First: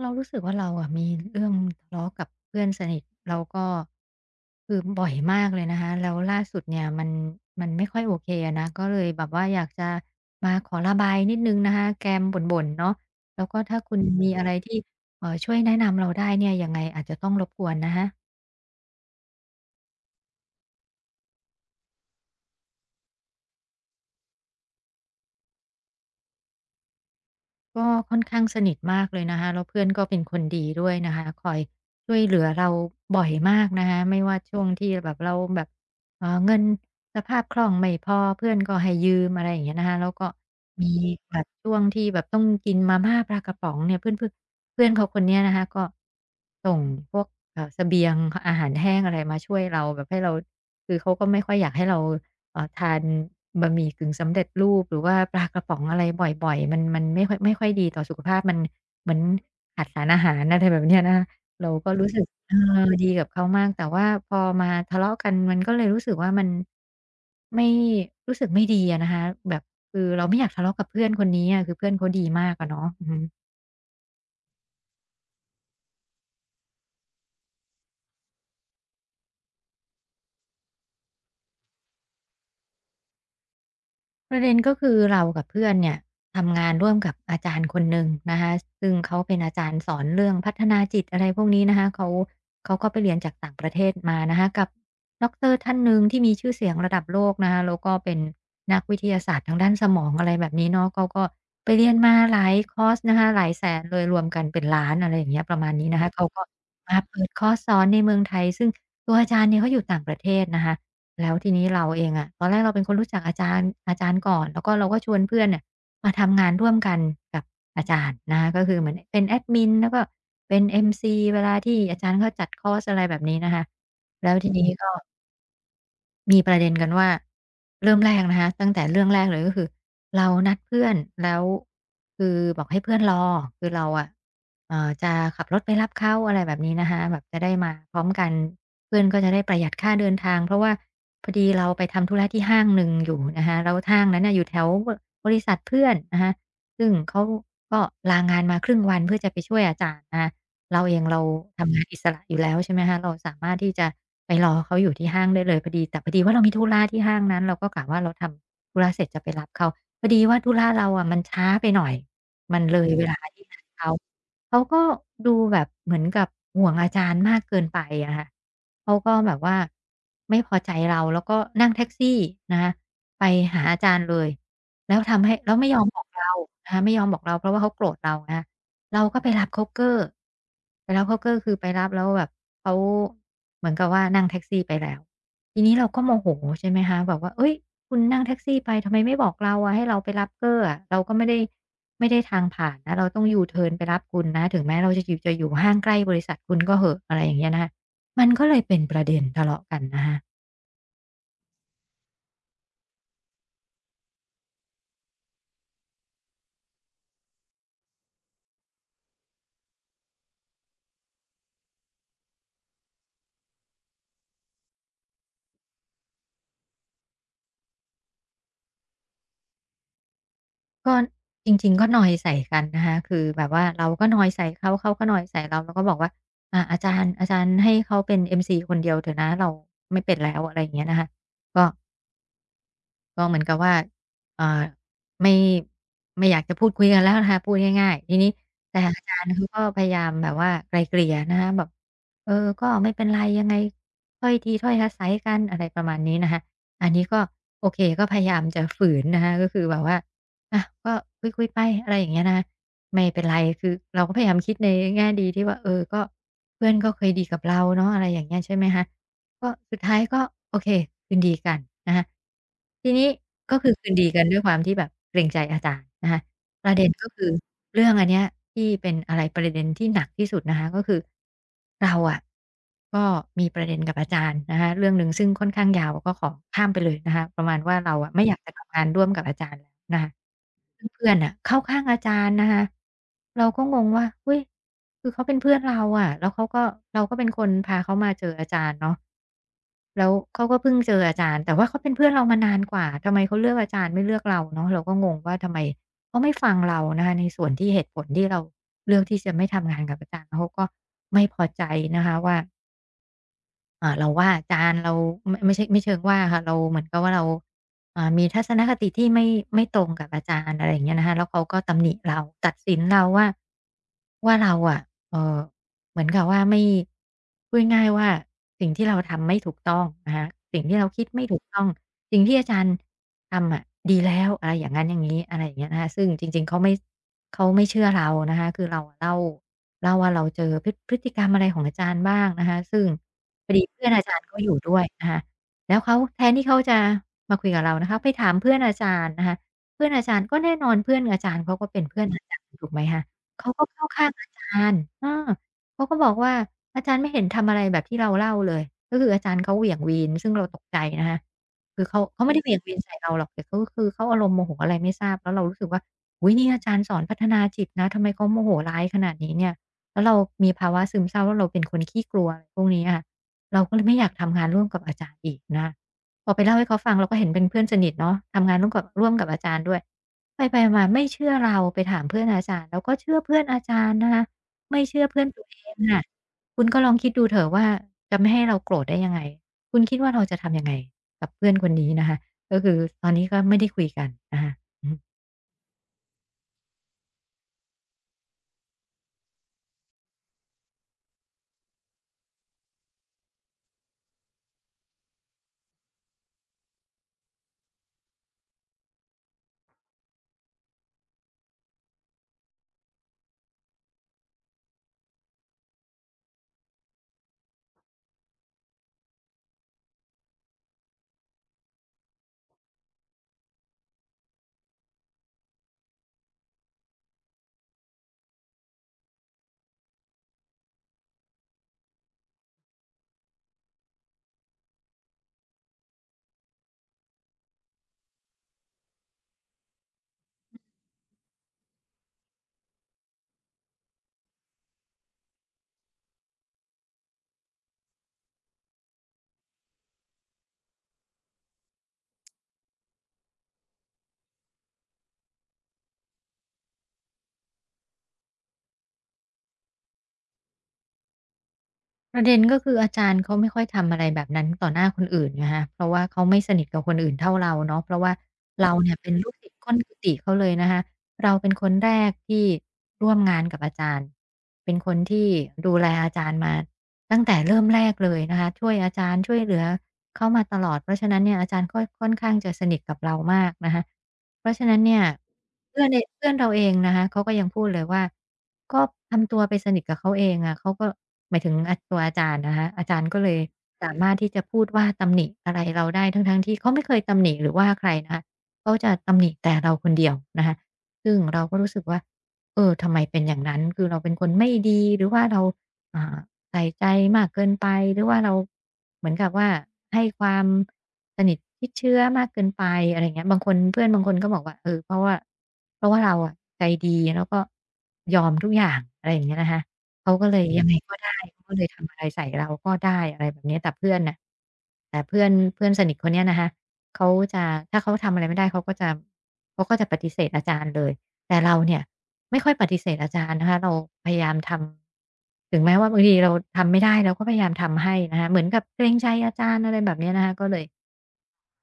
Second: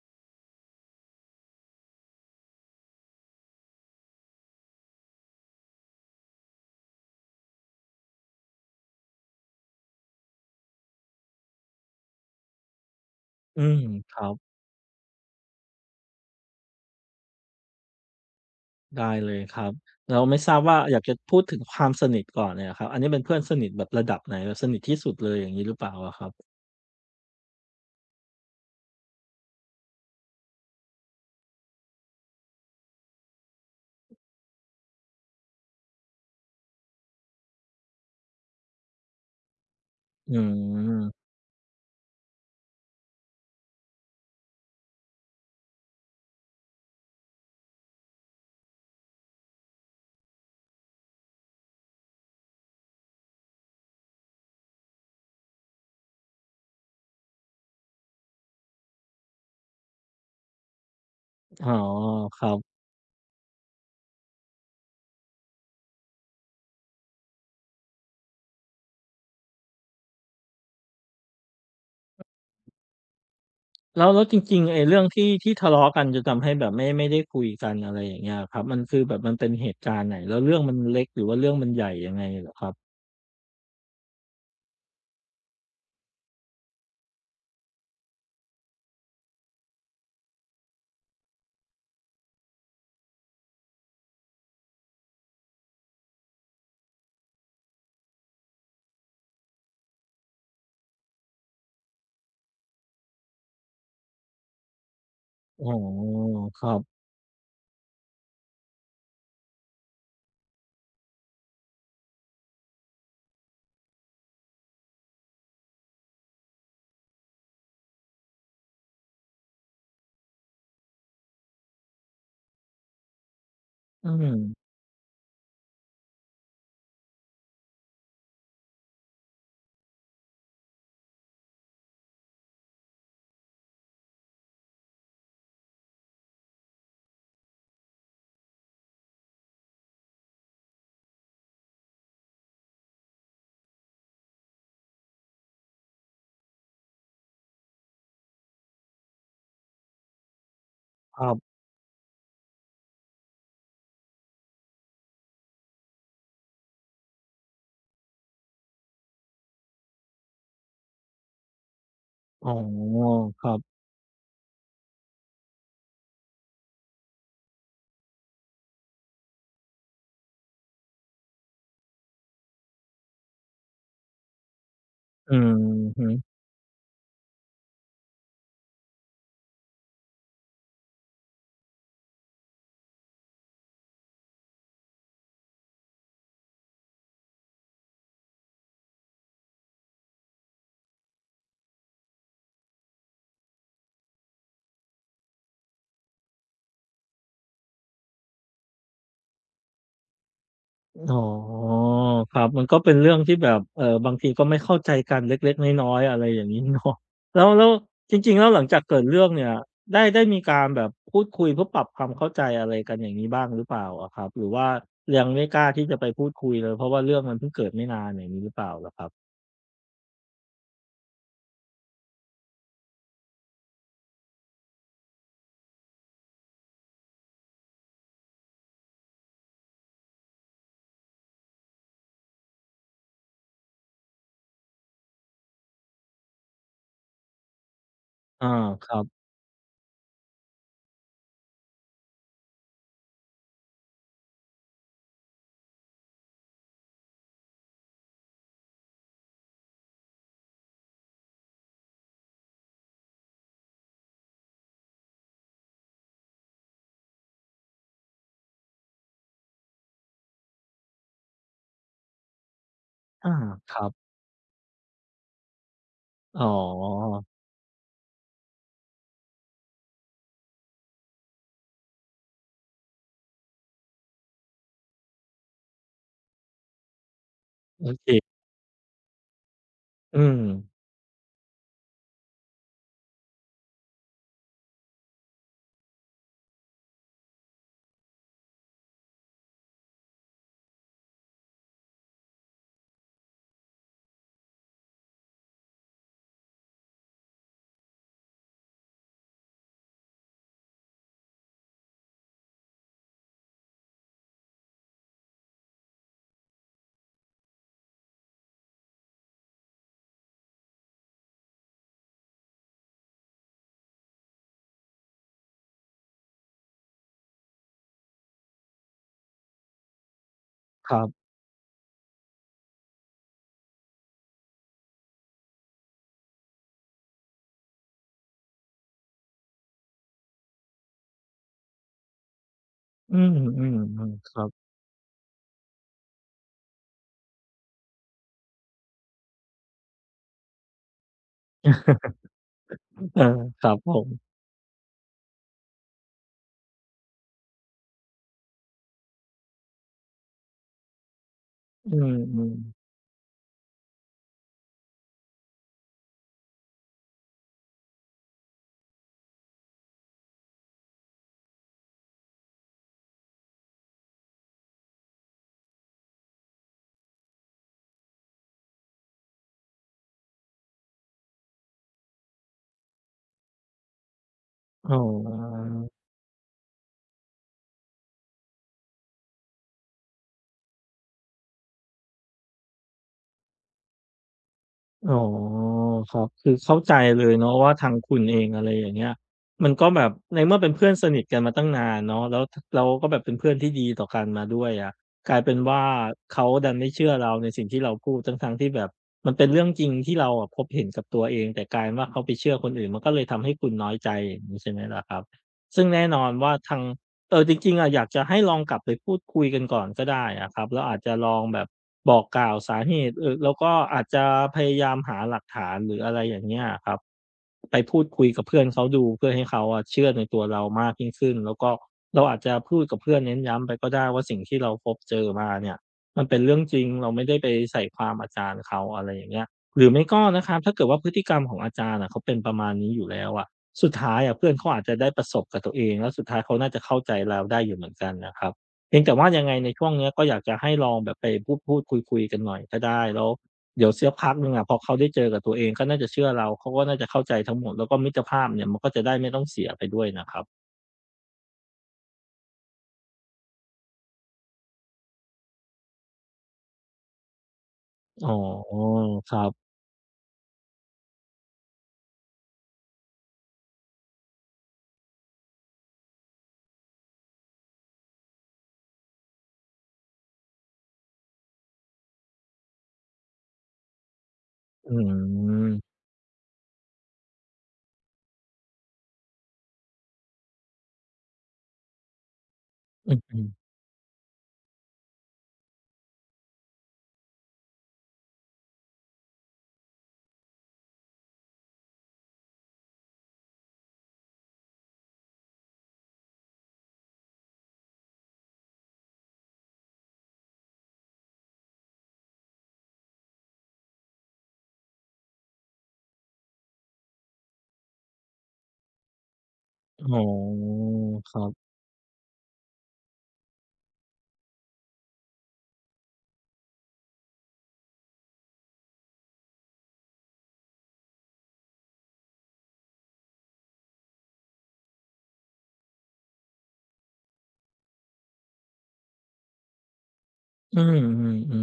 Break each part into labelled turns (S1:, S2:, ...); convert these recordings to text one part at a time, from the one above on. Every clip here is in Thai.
S1: เรารู้สึกว่าเราอะมีเรื่องทะเลาะกับเพื่อนสนิทเราก็คือบ่อยมากเลยนะคะแล้วล่าสุดเนี่ยมันไม่ค่อยโอเคอะนะก็เลยแบบว่าอยากจะมาขอระบายนิดนึงนะคะแกมบ่นๆเนาะแล้วก็
S2: อืม
S1: ถ้าคุณ
S2: ครั
S1: มีอะไร
S2: บ
S1: ที่ช่วยแนะนำเราได้เนี่ยยังไงอาจจะต้องรบกวนนะคะ
S2: ได้เลยครับแล้วไม่ทราบว่าอยากจะพูดถึงความสนิทก่อนเนี่ยครับอันนี้เป็นเพื่อนสนิทแบบระดับไหนแบบสนิทที่สุดเลยอย่างงี้หรือเปล่าอะครับ
S1: ก็ค่อนข้างสนิทมากเลยนะคะแล้วเพื่อนก็เป็นคนดีด้วยนะคะคอยช่วยเหลือเราบ่อยมากนะคะไม่ว่าช่วงที่แบบเราแบบเงินสภาพคล่องไม่พอเพื่อนก็ให้ยืมอะไรอย่างเงี้ยนะคะแล้วก็
S2: อื
S1: มี
S2: ม
S1: แบบช่วงที่แบบต้องกินมาม่าปลากระป๋องเนี่ยเพื่อนเพื่อนเพื่อนเขาคนเนี้ยนะคะก็ส่งพวกเสบียงอาหารแห้งอะไรมาช่วยเราแบบให้เราคือเขาก็ไม่ค่อยอยากให้เรา ทานบะหมี่กึ่งสำเร็จรูปหรือว่าปลากระป๋องอะไรบ่อยๆมันไม่ค่อยดีต่อสุขภาพมันเหมือนขาดสารอาหารอะไรแบบเนี้ยนะคะ
S2: อ๋อ
S1: เราก็รู้สึก
S2: ครั
S1: เออ
S2: บ
S1: ดีกับเขามากแต่ว่าพอมาทะเลาะกันมันก็เลยรู้สึกว่ามันไม่รู้สึกไม่ดีอะนะคะแบบคือเราไม่อยากทะเลาะกับเพื่อนคนนี้อะคือเพื่อนเขาดีมากอะเนาะอือฮึ
S2: แล้วจริงๆไอ้เรื่องที่ทะเลาะกันจนทำให้แบบไม่ได้คุยกันอะไรอย่างเงี้ยครับมันคือแบบมันเป็นเหตุการณ์ไหนแล้วเรื่องมันเล็กหรือว่าเรื่องมันใหญ่ยังไงเหรอครับ
S1: ประเด็นก็คือเรากับเพื่อนเนี่ยทำงานร่วมกับอาจารย์คนหนึ่งนะคะซึ่งเขาเป็นอาจารย์สอนเรื่องพัฒนาจิตอะไรพวกนี้นะคะเขาก็ไปเรียนจากต่างประเทศมานะคะกับด็อกเตอร์ท่านหนึ่งที่มีชื่อเสียงระดับโลกนะคะแล้วก็เป็นนักวิทยาศาสตร์ทางด้านสมองอะไรแบบนี้เนาะเขาก็ไปเรียนมาหลายคอร์สนะคะหลายแสนเลยรวมกันเป็นล้านอะไรอย่างเงี้ยประ
S2: อ๋
S1: มา
S2: อ
S1: ณนี้นะคอะเขาก็
S2: ครับ
S1: มาเปิดคอร์สสอนในเมืองไทยซึ่งตัวอาจารย์เนี่ยเขาอยู่ต่างประเทศนะคะ แล้วทีนี้เราเองอะตอนแรกเราเป็นคนรู้จักอาจารย์ก่อนแล้วก็เราก็ชวนเพื่อนเนี่ยมาทำงานร่วมกันกับอาจารย์นะคะก็คือเหมือนเป็นแอดมินแล้วก็เป็น MC เวลาที่อาจารย์เขาจัดคอร์สอะไรแบบนี้นะคะ
S2: อื
S1: แล้ว
S2: ม
S1: ทีนี้ก็ มีประเด็นกันว่าเริ่มแรกนะคะตั้งแต่เรื่องแรกเลยก็คือเรานัดเพื่อนแล้วคือบอกให้เพื่อนรอคือเราอะจะขับรถไปรับเขาอะไรแบบนี้นะคะแบบจะได้มาพร้อมกันเพื่อนก็จะได้ประหยัดค่าเดินทางเพราะว่าพอดีเราไปทำธุระที่ห้างหนึ่งอยู่นะคะแล้วห้างนั้นน่ะอยู่แถวบริษัทเพื่อนนะคะซึ่งเขาก็ลางานมาครึ่งวันเพื่อจะไปช่วยอาจารย์นะคะ เราเอง
S2: ค
S1: เรา
S2: รับ
S1: ทำงานอิสระอยู่แล้วใช่ไหมคะเราสามารถที่จะไปรอเขาอยู่ที่ห้างได้เลยพอดีแต่พอดีว่าเรามีธุระที่ห้างนั้นเราก็กะว่าเราทำธุระเสร็จจะไปรับเขาพอดีว่าธุระเราอะมันช้าไปหน่อย
S2: อ๋อ
S1: มันเลยเวลา
S2: ค
S1: ที่
S2: รั
S1: นั
S2: บ
S1: ดเขาเขาก็ดูแบบเหมือนกับห่วงอาจารย์มากเกินไปอะค่ะเขาก็แบบว่าไม่พอใจเราแล้วก็นั่งแท็กซี่นะคะไปหาอาจารย์เลยแล้วทำ
S2: อื
S1: ให้แล้วไม่ยอ
S2: อ
S1: มบ
S2: ฮึ
S1: อกเรานะคะไม่ยอมบอกเราเพราะว่าเขาโกรธเราไง เราก็ไปรับโจ๊กเกอร์ไปรับโจ๊กเกอร์คือไปรับแล้วแบบเขาเหมือนกับว่านั่งแท็กซี่ไปแล้วทีนี้เราก็โมโหใช่ไหมคะกว่าเฮ้ยคุณนั่งแท็กซี่ไปทำไมไม่บอกเราอะให้เราไปรับเกอร์อะเราก็ไม่ได้ไม่ได้ทางผ่านนะเราต้องยูเทิร์นไปรับคุณนะถึงแม้เราจะอยู่ห้างใกล้บริษัทคุณก็เหอะอะไรอย่างเงี้ยนะคะมันก็เลยเป็นประเด็นทะเลาะกันนะคะ
S2: อ๋อครับมันก็เป็นเรื่องที่แบบบางทีก็ไม่เข้าใจกันเล็กๆน้อยๆอะไรอย่างงี้เนาะ แล้วจริงๆแล้วหลังจากเกิดเรื่องเนี่ยได้มีการแบบพูดคุยเพื่อปรับความเข้าใจอะไรกันอย่างงี้บ้างหรือเปล่าอะครับหรือว่ายังไม่กล้าที่จะไปพูดคุยเลยเพราะว่าเรื่องมันเพิ่งเกิดไม่นานอย่างงี้หรือเปล่าเหรอครับ
S1: ก็จริงๆก็นอยใส่กันนะคะคือแบบว่าเราก็นอยใส่เขาเขาก็นอยใส่เราเราก็บอกว่าอ่าอาจารย์ให้เขาเป็น MC คนเดียวเถอะนะเราไม่เป็นแล้วอะไรอย่างเงี้ยนะคะก็ ก็เหมือนกับว่าเอ่อไม่ ไม่อยากจะพูดคุยกันแล้วนะคะ พูดง่ายๆทีนี้
S2: อา
S1: แต่
S2: ครั
S1: อาจาร
S2: บ
S1: ย์เขาก็พยายามแบบว่าไกล่เกลี่ยนะคะแบบเออก็ไม่เป็นไรยังไงถ้อยทีถ้อยอาศัยกันอะไรประมาณนี้นะคะอันนี้ก็โอเคก็พยายามจะฝืนนะคะก็คือแบบว่าอะก็คุยๆไปอะไรอย่างเงี้ยนะคะไม่เป็นไรคือเราก็พยายามคิดในแง่ดีที่ว่าเออก็เพื่อนก็เคยดีกับเราเนาะอะไรอย่างเงี้ยใช่ไหมคะ ก็สุดท้ายก็โอเคคืนดีกันนะคะทีนี้
S2: อา
S1: ก็คื
S2: ค
S1: อ
S2: รั
S1: คื
S2: บ
S1: นดีกันด้วยความที่แบบเกรงใจอาจารย์นะคะ
S2: อ๋อ
S1: ประเด็นก็คือเรื่องอันเนี้ยที่เป็นอะไรประเด็นที่หนักที่สุดนะคะก็คือเราอะก็มีประเด็นกับอาจารย์นะคะเรื่องหนึ่งซึ่งค่อนข้างยาวก็ขอข้ามไปเลยนะคะประมาณว่า
S2: โอ
S1: เราอะไม่อ
S2: เค
S1: ยากจะทำงานร่วมกับอาจารย์แล้วนะคะ
S2: อืม
S1: ซึ่งเพื่อนน่ะเข้าข้างอาจารย์นะคะเราก็งงว่าเฮ้ยคือเขาเป็นเพื่อนเราอะแล้วเขาก็เราก็เป็นคนพาเขามาเจออาจารย์เนาะแล้วเขาก็เพิ่งเจออาจารย์แต่ว่าเขาเป็นเพื่อนเรามานานกว่าทำไมเขาเลือกอาจารย์ไม่เลือกเราเนาะเราก็งงว่าทำไม เขาไม่ฟังเรานะคะในส่วนที่เหตุผลที่เราเลือกที่จะไม่ทำงานกับอาจารย์เขาก็ไม่พอใจนะคะว่าเราว่าอาจารย์เราไม่ใช่ไม่เชิงว่าค่ะเราเหมือนกับว่าเรามีทัศนคติที่ไม่ตรงกับอาจารย์อะไรอย่างเงี้ยนะคะแล้วเขาก็ตำหนิเราตัดสินเราว่าเราอะเอ่อเหมือนกับว่าไม่พูดง่ายๆว่าสิ่งที่เราทำไม่ถูกต้องนะคะสิ่งที่เรา
S2: ครั
S1: คิดไม่
S2: บ
S1: ถูกต้องสิ่งที่อาจารย์ทำอะดีแล้วอะไรอย่างงั้นอย่างงี้อะไรอย่างเงี้ยนะคะซึ่งจริงๆเขาไม่ เขาไม่เชื่อเรานะคะคือเราเล่าว่าเราเจอพฤติกรรมอะไรของอาจารย์บ้างนะคะซึ่ง
S2: อืม
S1: พอดีเพื่อนอา
S2: ๆ
S1: จาร
S2: ๆ
S1: ย์
S2: ค
S1: ก็
S2: รั
S1: อ
S2: บ
S1: ยู่ด้วยนะคะแล้วเขาแทนที่เขาจะมาคุยกับเรานะคะไปถามเพื่อนอาจารย์นะคะเพื่อนอาจารย์ก็แน่นอนเพื่อนอาจารย์เขาก็เป็นเพื่อนอาจารย์ถูกไหมคะ
S2: เออ
S1: เขา
S2: ค
S1: ก็
S2: รับ
S1: เข้า
S2: ผม
S1: ข้างอาจารย์เออเขาก็บอกว่าอาจารย์ไม่เห็นทำอะไรแบบที่เราเล่าเลยก็คืออาจารย์เขาเหวี่ยงวีนซึ่งเราตกใจนะคะคือ
S2: อื
S1: เขาไม่ได้เห
S2: ม
S1: วี่ยงวีน
S2: ๆ
S1: ใส่เราหรอกแต่ก็คือเขาอารมณ์โมโหอะไรไม่ทราบแล้วเรารู้สึกว่า อุ๊ยนี่อาจารย์สอนพัฒนาจิตนะทำไมเขาโมโหร้ายขนาดนี้เนี่ยแล้วเรามีภาวะซึมเศร้าแล้วเราเป็นคนขี้กลัวอะไรพวกนี้ค่ะเราก็เลยไม่อยากทำงานร่วมกับอาจารย์อีกนะคะพอไปเล่าให้เขาฟังเราก็เห็นเป็นเพื่อนสนิทเนาะทำงานร่วมกับอาจารย์ด้วยไปๆมาๆไม่เชื่อเราไปถามเพื่อนอาจารย์แล้วก็เชื่อเพื่อนอาจารย์นะคะไม่
S2: อ๋
S1: เชื่อเพื่อนตัวเอ
S2: อ
S1: งค่ะคุณก็ลองคิดดูเถอะว่าจะไม่ให้เราโกรธได้ยังไงคุณคิดว่าเราจะทำยังไงกับเพื่อนคนนี้นะคะก็คือตอนนี้ก็ไม่ได้คุยกันนะคะอือฮึ
S2: อ๋อครับคือเข้าใจเลยเนาะว่าทางคุณเองอะไรอย่างเงี้ยมันก็แบบในเมื่อเป็นเพื่อนสนิทกันมาตั้งนานเนาะแล้วก็แบบเป็นเพื่อนที่ดีต่อกันมาด้วยอะกลายเป็นว่าเขาดันไม่เชื่อเราในสิ่งที่เราพูดทั้งๆที่แบบมันเป็นเรื่องจริงที่เราอะพบเห็นกับตัวเองแต่กลายเป็นว่าเขาไปเชื่อคนอื่นมันก็เลยทำให้คุณน้อยใจอย่างงี้ใช่ไหมล่ะครับซึ่งแน่นอนว่าทาง เออจริงๆอะอยากจะให้ลองกลับไปพูดคุยกันก่อนก็ได้อะครับแล้วอาจจะลองแบบบอกกล่าวสาเหตุแล้วก็อาจจะพยายามหาหลักฐานหรืออะไรอย่างเงี้ยอะครับไปพูดคุยกับเพื่อนเขาดูเพื่อให้เขาอะเชื่อในตัวเรามากยิ่งขึ้นแล้วก็เราอาจจะพูดกับเพื่อนเน้นย้ำไปก็ได้ว่าสิ่งที่เราพบเจอมาเนี่ยมันเป็นเรื่องจริงเราไม่ได้ไปใส่ความอาจารย์เขาอะไรอย่างเงี้ยหรือไม่ก็นะครับถ้าเกิดว่าพฤติกรรมของอาจารย์อะเขาเป็นประมาณนี้อยู่แล้วอะ สุดท้ายอะเพื่อนเขาอาจจะได้ประสบกับตัวเองแล้วสุดท้ายเขาน่าจะเข้าใจเราได้อยู่เหมือนกันนะครับเพียงแต่ว่ายังไงในช่วงเนี้ยก็อยากจะให้ลองแบบไปพูดคุยๆกันหน่อยก็ได้แล้วเดี๋ยวเสียพักหนึ่งอะพอเขาได้เจอกับตัวเองก็น่าจะเชื่อเราเขาก็น่าจะเข้าใจทั้งหมดแล้วก็มิตรภาพเนี่ยมันก็จะได้ไม่ต้องเสียไปด้วยนะครับ
S1: ประเด็นก็คืออาจารย์เขาไม่ค่อยทำอะไรแบบนั้นต่อหน้าคนอื่นนะคะเพราะว่าเขาไม่สนิทกับคนอื่นเท่าเราเนาะเพราะว่า
S2: อ๋อ
S1: เราเนี่ยเป็น
S2: ค
S1: ลูก
S2: รั
S1: ศิษย์
S2: บ
S1: ก้นกุฏิเขาเลยนะคะเราเป็นคนแรกที่ร่วมงานกับอาจารย์เป็นคนที่ดูแลอาจารย์มาตั้งแต่เริ่มแรกเลยนะคะช่วยอาจารย์ช่วยเหลือ เขามาตลอด เพราะฉะนั้นเนี่ยอาจารย์ก็ค่อนข้างจะสนิทกับเรามากนะคะเพราะฉะนั้น
S2: อื
S1: เนี่ย
S2: ม
S1: เพื่อนเราเองนะคะเขาก็ยังพูดเลยว่าก็ทำตัวไปสนิทกับเขาเองอะเขาก็หมายถึงตัวอาจารย์นะคะอาจารย์
S2: อ
S1: ก็เล
S2: ือ
S1: ยสามารถที่จะพูดว่าตำหนิอะไรเราได้ทั้งๆที่เขาไม่เคยตำหนิหรือว่าใครนะคะเขาจะตำหนิแต่เราคนเดียวนะคะซึ่งเราก็รู้สึกว่าเออทำไมเป็นอย่างนั้นคือเราเป็นคนไม่ดีหรือว่าเราอ่า ใส่ใจมากเกินไปหรือว่าเราเหมือนกับว่าให้ความสนิทชิดเชื้อมากเกินไปอะไรเงี้ยบางคนเพื่อนบางคนก็บอกว่าเออเพราะว่าเราอะใจดีแล้วก็ยอมทุกอย่างอะไรอย่างเงี้ยนะคะ
S2: ๆ
S1: เขา
S2: อ๋อ
S1: ก็เลยยังไงก็ได้
S2: ค
S1: เขา
S2: รั
S1: ก็เล
S2: บ
S1: ยทำอะไรใส่เราก็ได้อะไรแบบเนี้ยแต่เพื่อนน่ะแต่เพื่อนเพื่อนสนิทคนเนี้ยนะคะเขาจะถ้าเขาทำอะไรไม่ได้เขาก็จะปฏิเสธอาจารย์เลย แต่เราเนี่ยไม่ค่อยปฏิเสธอาจารย์นะคะเราพยายามทำถึงแม้ว่าบางทีเราทำไม่ได้เราก็พยายามทำให้นะคะเหมือนกับเกรงใจอาจารย์อะไรแบบเนี้ยนะคะก็เลย
S2: อื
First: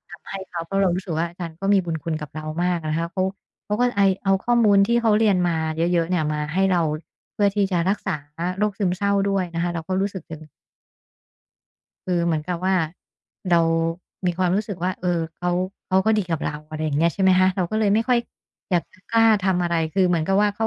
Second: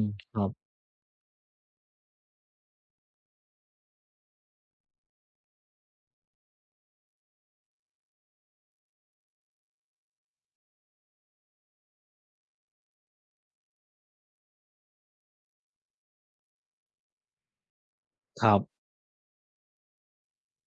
S2: มๆๆ
S1: ทำ
S2: ค
S1: ให้
S2: รับ
S1: เขาเพราะเรารู้สึกว่าอาจารย์ก็มีบุญคุณกับเรามากนะคะเขาก็ไอเอาข้อมูลที่เขาเรียนมาเยอะๆเนี่ยมาให้เราเพื่อที่จะรักษาโรคซึมเศร้าด้วยนะคะเราก็รู้สึกถึง คือเหมือนกับว่าเรามีความรู้สึกว่าเออเขาเขาก็ดีกับเราอะไรอย่างเงี้ยใช่ไหมคะเราก็เลยไม่ค่อย
S2: ครับ
S1: อยากจะกล้าทำอะไร คือเหมือนกับว่าเขา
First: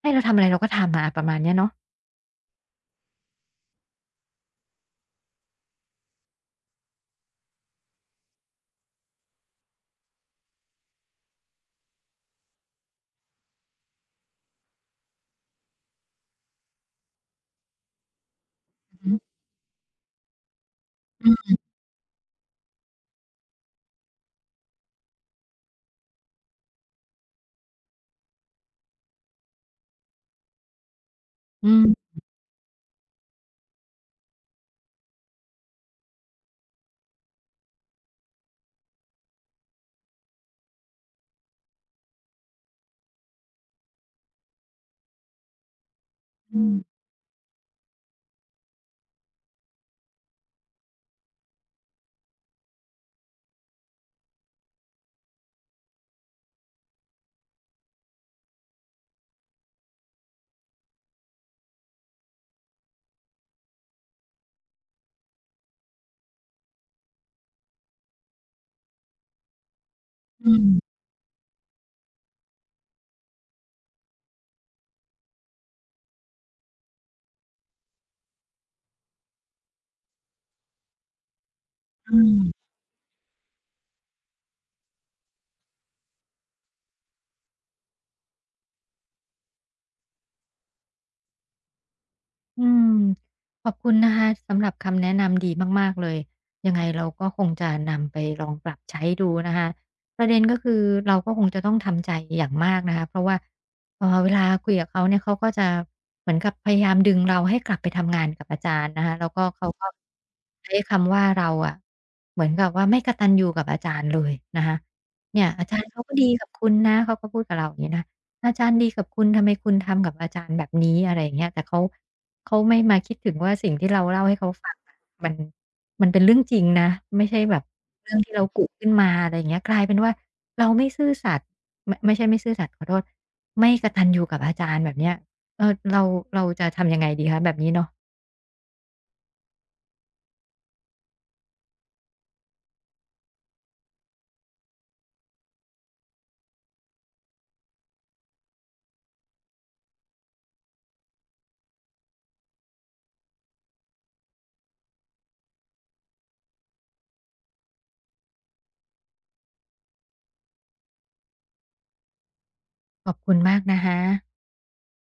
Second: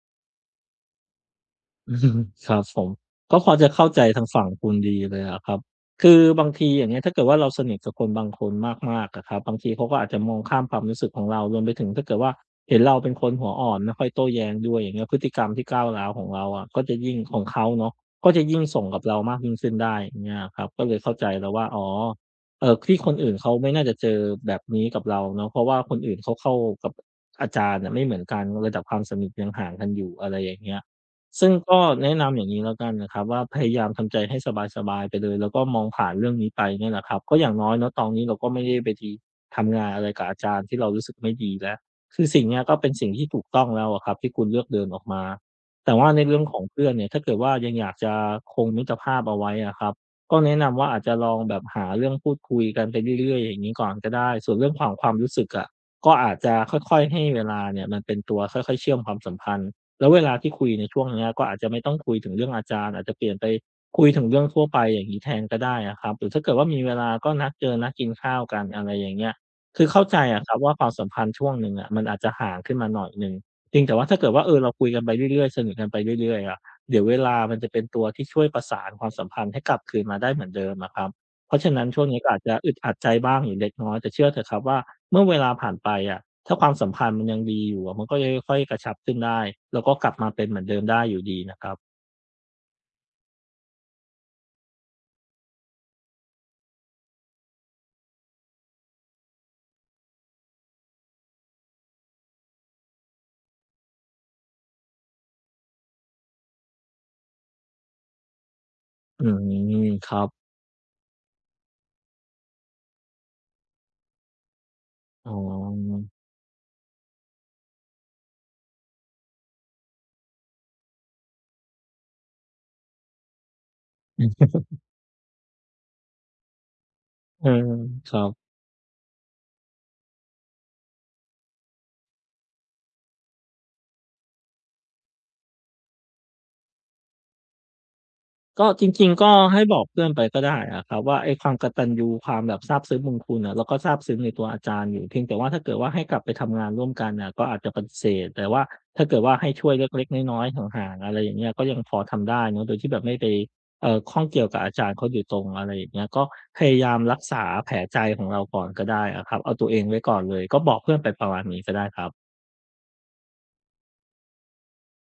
S1: ให้เราทำอะไรเราก็ทำอะแบบเนี้ยเนาะ
S2: อืมครับผมก็พอจะเข้าใจทางฝั่งคุณดีเลยอะครับคือบางทีอย่างเงี้ยถ้าเกิดว่าเราสนิทกับคนบางคนมากๆอะครับบางทีเขาก็อาจจะมองข้ามความรู้สึกของเรารวมไปถึงถ้าเกิดว่าเห็นเราเป็นคนหัวอ่อนไม่ค่อยโต้แย้งด้วยอย่างเงี้ยพฤติกรรมที่ก้าวร้าวของเราอะก็จะยิ่งของเขาเนาะก็จะยิ่งส่ง
S1: อือ
S2: กับ
S1: ฮึ
S2: เรามากยิ่งขึ้นได้อย่างเงี้ยอะครับก็เลยเข้าใจแล้ว
S1: อืม
S2: ว่าอ๋อที่คนอื่นเขาไม่น่าจะเจอแบบนี้กับเราเนาะเพราะว่าคนอื่นเขาเข้ากับอาจารย์น่ะไม่เหมือนกันระดับความสนิทยังห่างกันอยู่อะไรอย่างเงี้ย ซึ่ง
S1: อื
S2: ก็
S1: ม
S2: แนะนำอย่างนี้แล้วกันนะครับว่าพยายามทำใจให้สบายๆไปเลยแล้วก็มองผ่านเรื่องนี้ไปเนี่ยแหละครับก็อย่างน้อยเนาะตอนนี้เราก็ไม่ได้ไปทีทำงานอะไรกับอาจารย์ที่เรารู้สึกไม่ดีแล้วคือสิ่งเนี้ยก็เป็นสิ่งที่ถูกต้องแล้วอะครับที่คุณเลือกเดินออกมาแต่ว่าในเรื่องขอ
S1: อื
S2: ง
S1: ม
S2: เพื่อนเนี่ยถ้าเกิดว่ายังอยากจะคงมิตรภาพเอาไว้อะครับก็แนะนำว่าอาจจะลองแบบหาเรื่องพูดคุยกันไปเรื่อยๆอย่างนี้ก่อนก็ได้ส่วนเรื่องของความรู้สึกอะก็อาจจะค่อยๆให้เวลาเนี่ยมันเป็นตัวค่อยๆเชื่อมความสัมพันธ์ แล้วเวลาที่คุยในช่วงเนี้ยก็อาจจะไม่ต้องคุยถึงเรื่องอาจารย์อาจจะเปลี่ยนไปคุยถึงเรื่องทั่วไปอย่างงี้แทนก็ได้อะครับหรือถ้าเกิดว่ามีเวลาก็นัดเจอนัดกินข้าวกันอะไรอย่างเงี้ยคือเข้าใจอะค
S1: อื
S2: รับว่าความ
S1: ม
S2: สัมพันธ์ช่วงหนึ่งอะมันอาจจะห่างขึ้นมาหน่อยหนึ่งเพียงแต่ว่าถ้าเกิดว่าเออเราคุยกันไปเรื่อยๆสนิทกันไปเรื่อยๆอะเดี๋ยวเวลามันจะเป็นตัวที่ช่วยประสานความสัมพันธ์ให้กลับคืนมาได้เหมือนเดิมอะครับ เพราะฉะนั้นช่วงนี้ก็อาจจะอึดอัดใจบ้างอยู่เล็กน้อยแต่เชื่อเถอะครับว่าเมื่อเวลาผ่านไปอะถ้าความสัมพันธ์มันยังดีอยู่อะมันก็จะค่อยๆกระชับขึ้นได้แล้วก็กลับมาเป็นเหมือนเดิมได้อยู่ดีนะครับ
S1: อืมขอบคุณนะคะสำหรับคำแนะนำดีมากๆเลยยังไงเราก็คงจะนำไปลองปรับใช้ดูนะคะประเด็นก็คือเราก็คงจะต้องทำใจอย่างมากนะคะเพราะว่าเวลาคุยกับเขาเนี่ยเขาก็จะเหมือนกับพยายามดึงเราให้กลับไปทำงานกับอาจารย์นะคะ
S2: อื
S1: แล้วก็เขาก็
S2: มครับ
S1: ใช้คำว่าเราอะเหมือนกับว่าไม่กตัญญูกับอาจารย์เลยนะคะ
S2: อ๋
S1: เนี่ยอาจารย์
S2: อ
S1: เขาก็ดีกับคุณนะเขาก็พูดกับเราอย่างงี้นะอาจารย์ดีกับคุณทำไมคุณทำกับอาจารย์แบบนี้อะไรอย่างเงี้ยแต่เขา เขาไม่มาคิดถึงว่าสิ่งที่เราเล่าให้เขาฟังอะมันมันเป็นเรื่องจริงนะไม่ใช่
S2: อื
S1: แบบ
S2: มค
S1: เรื่อง
S2: รั
S1: ที่เรา
S2: บ
S1: กุขึ้นมาอะไรอย่างเงี้ยกลายเป็นว่าเราไม่ซื่อสัตย์ไม่ใช่ไม่ซื่อสัตย์ขอโทษไม่กตัญญูกับอาจารย์แบบเนี้ยเออเราเราจะทำยังไงดีคะแบบนี้เนาะ
S2: ก็จริงๆก็ให้บอกเพื่อนไปก็ได้อะครับว่าไอ้ความกตัญญูความแบบซาบซึ้งบุญคุณน่ะเราก็ซาบซึ้งในตัวอาจารย์อยู่เพียงแต่ว่าถ้าเกิดว่าให้กลับไปทำงานร่วมกันน่ะก็อาจจะปฏิเสธแต่ว่าถ้าเกิดว่าให้ช่วยเล็กๆน้อยๆห่างๆอะไรอย่างเงี้ยก็ยังพอทำได้เนาะโดยที่แบบไม่ไปข้องเกี่ยวกับอาจารย์เขาโดยตรงอะไรอย่างเงี้ยก็พยายามรักษาแผลใจของเราก่อนก็ได้อะครับเอาตัวเองไว้ก่อนเลยก็บอกเพื่อนไปประมาณนี้ก็ได้ครับ
S1: ขอบคุณมากนะคะ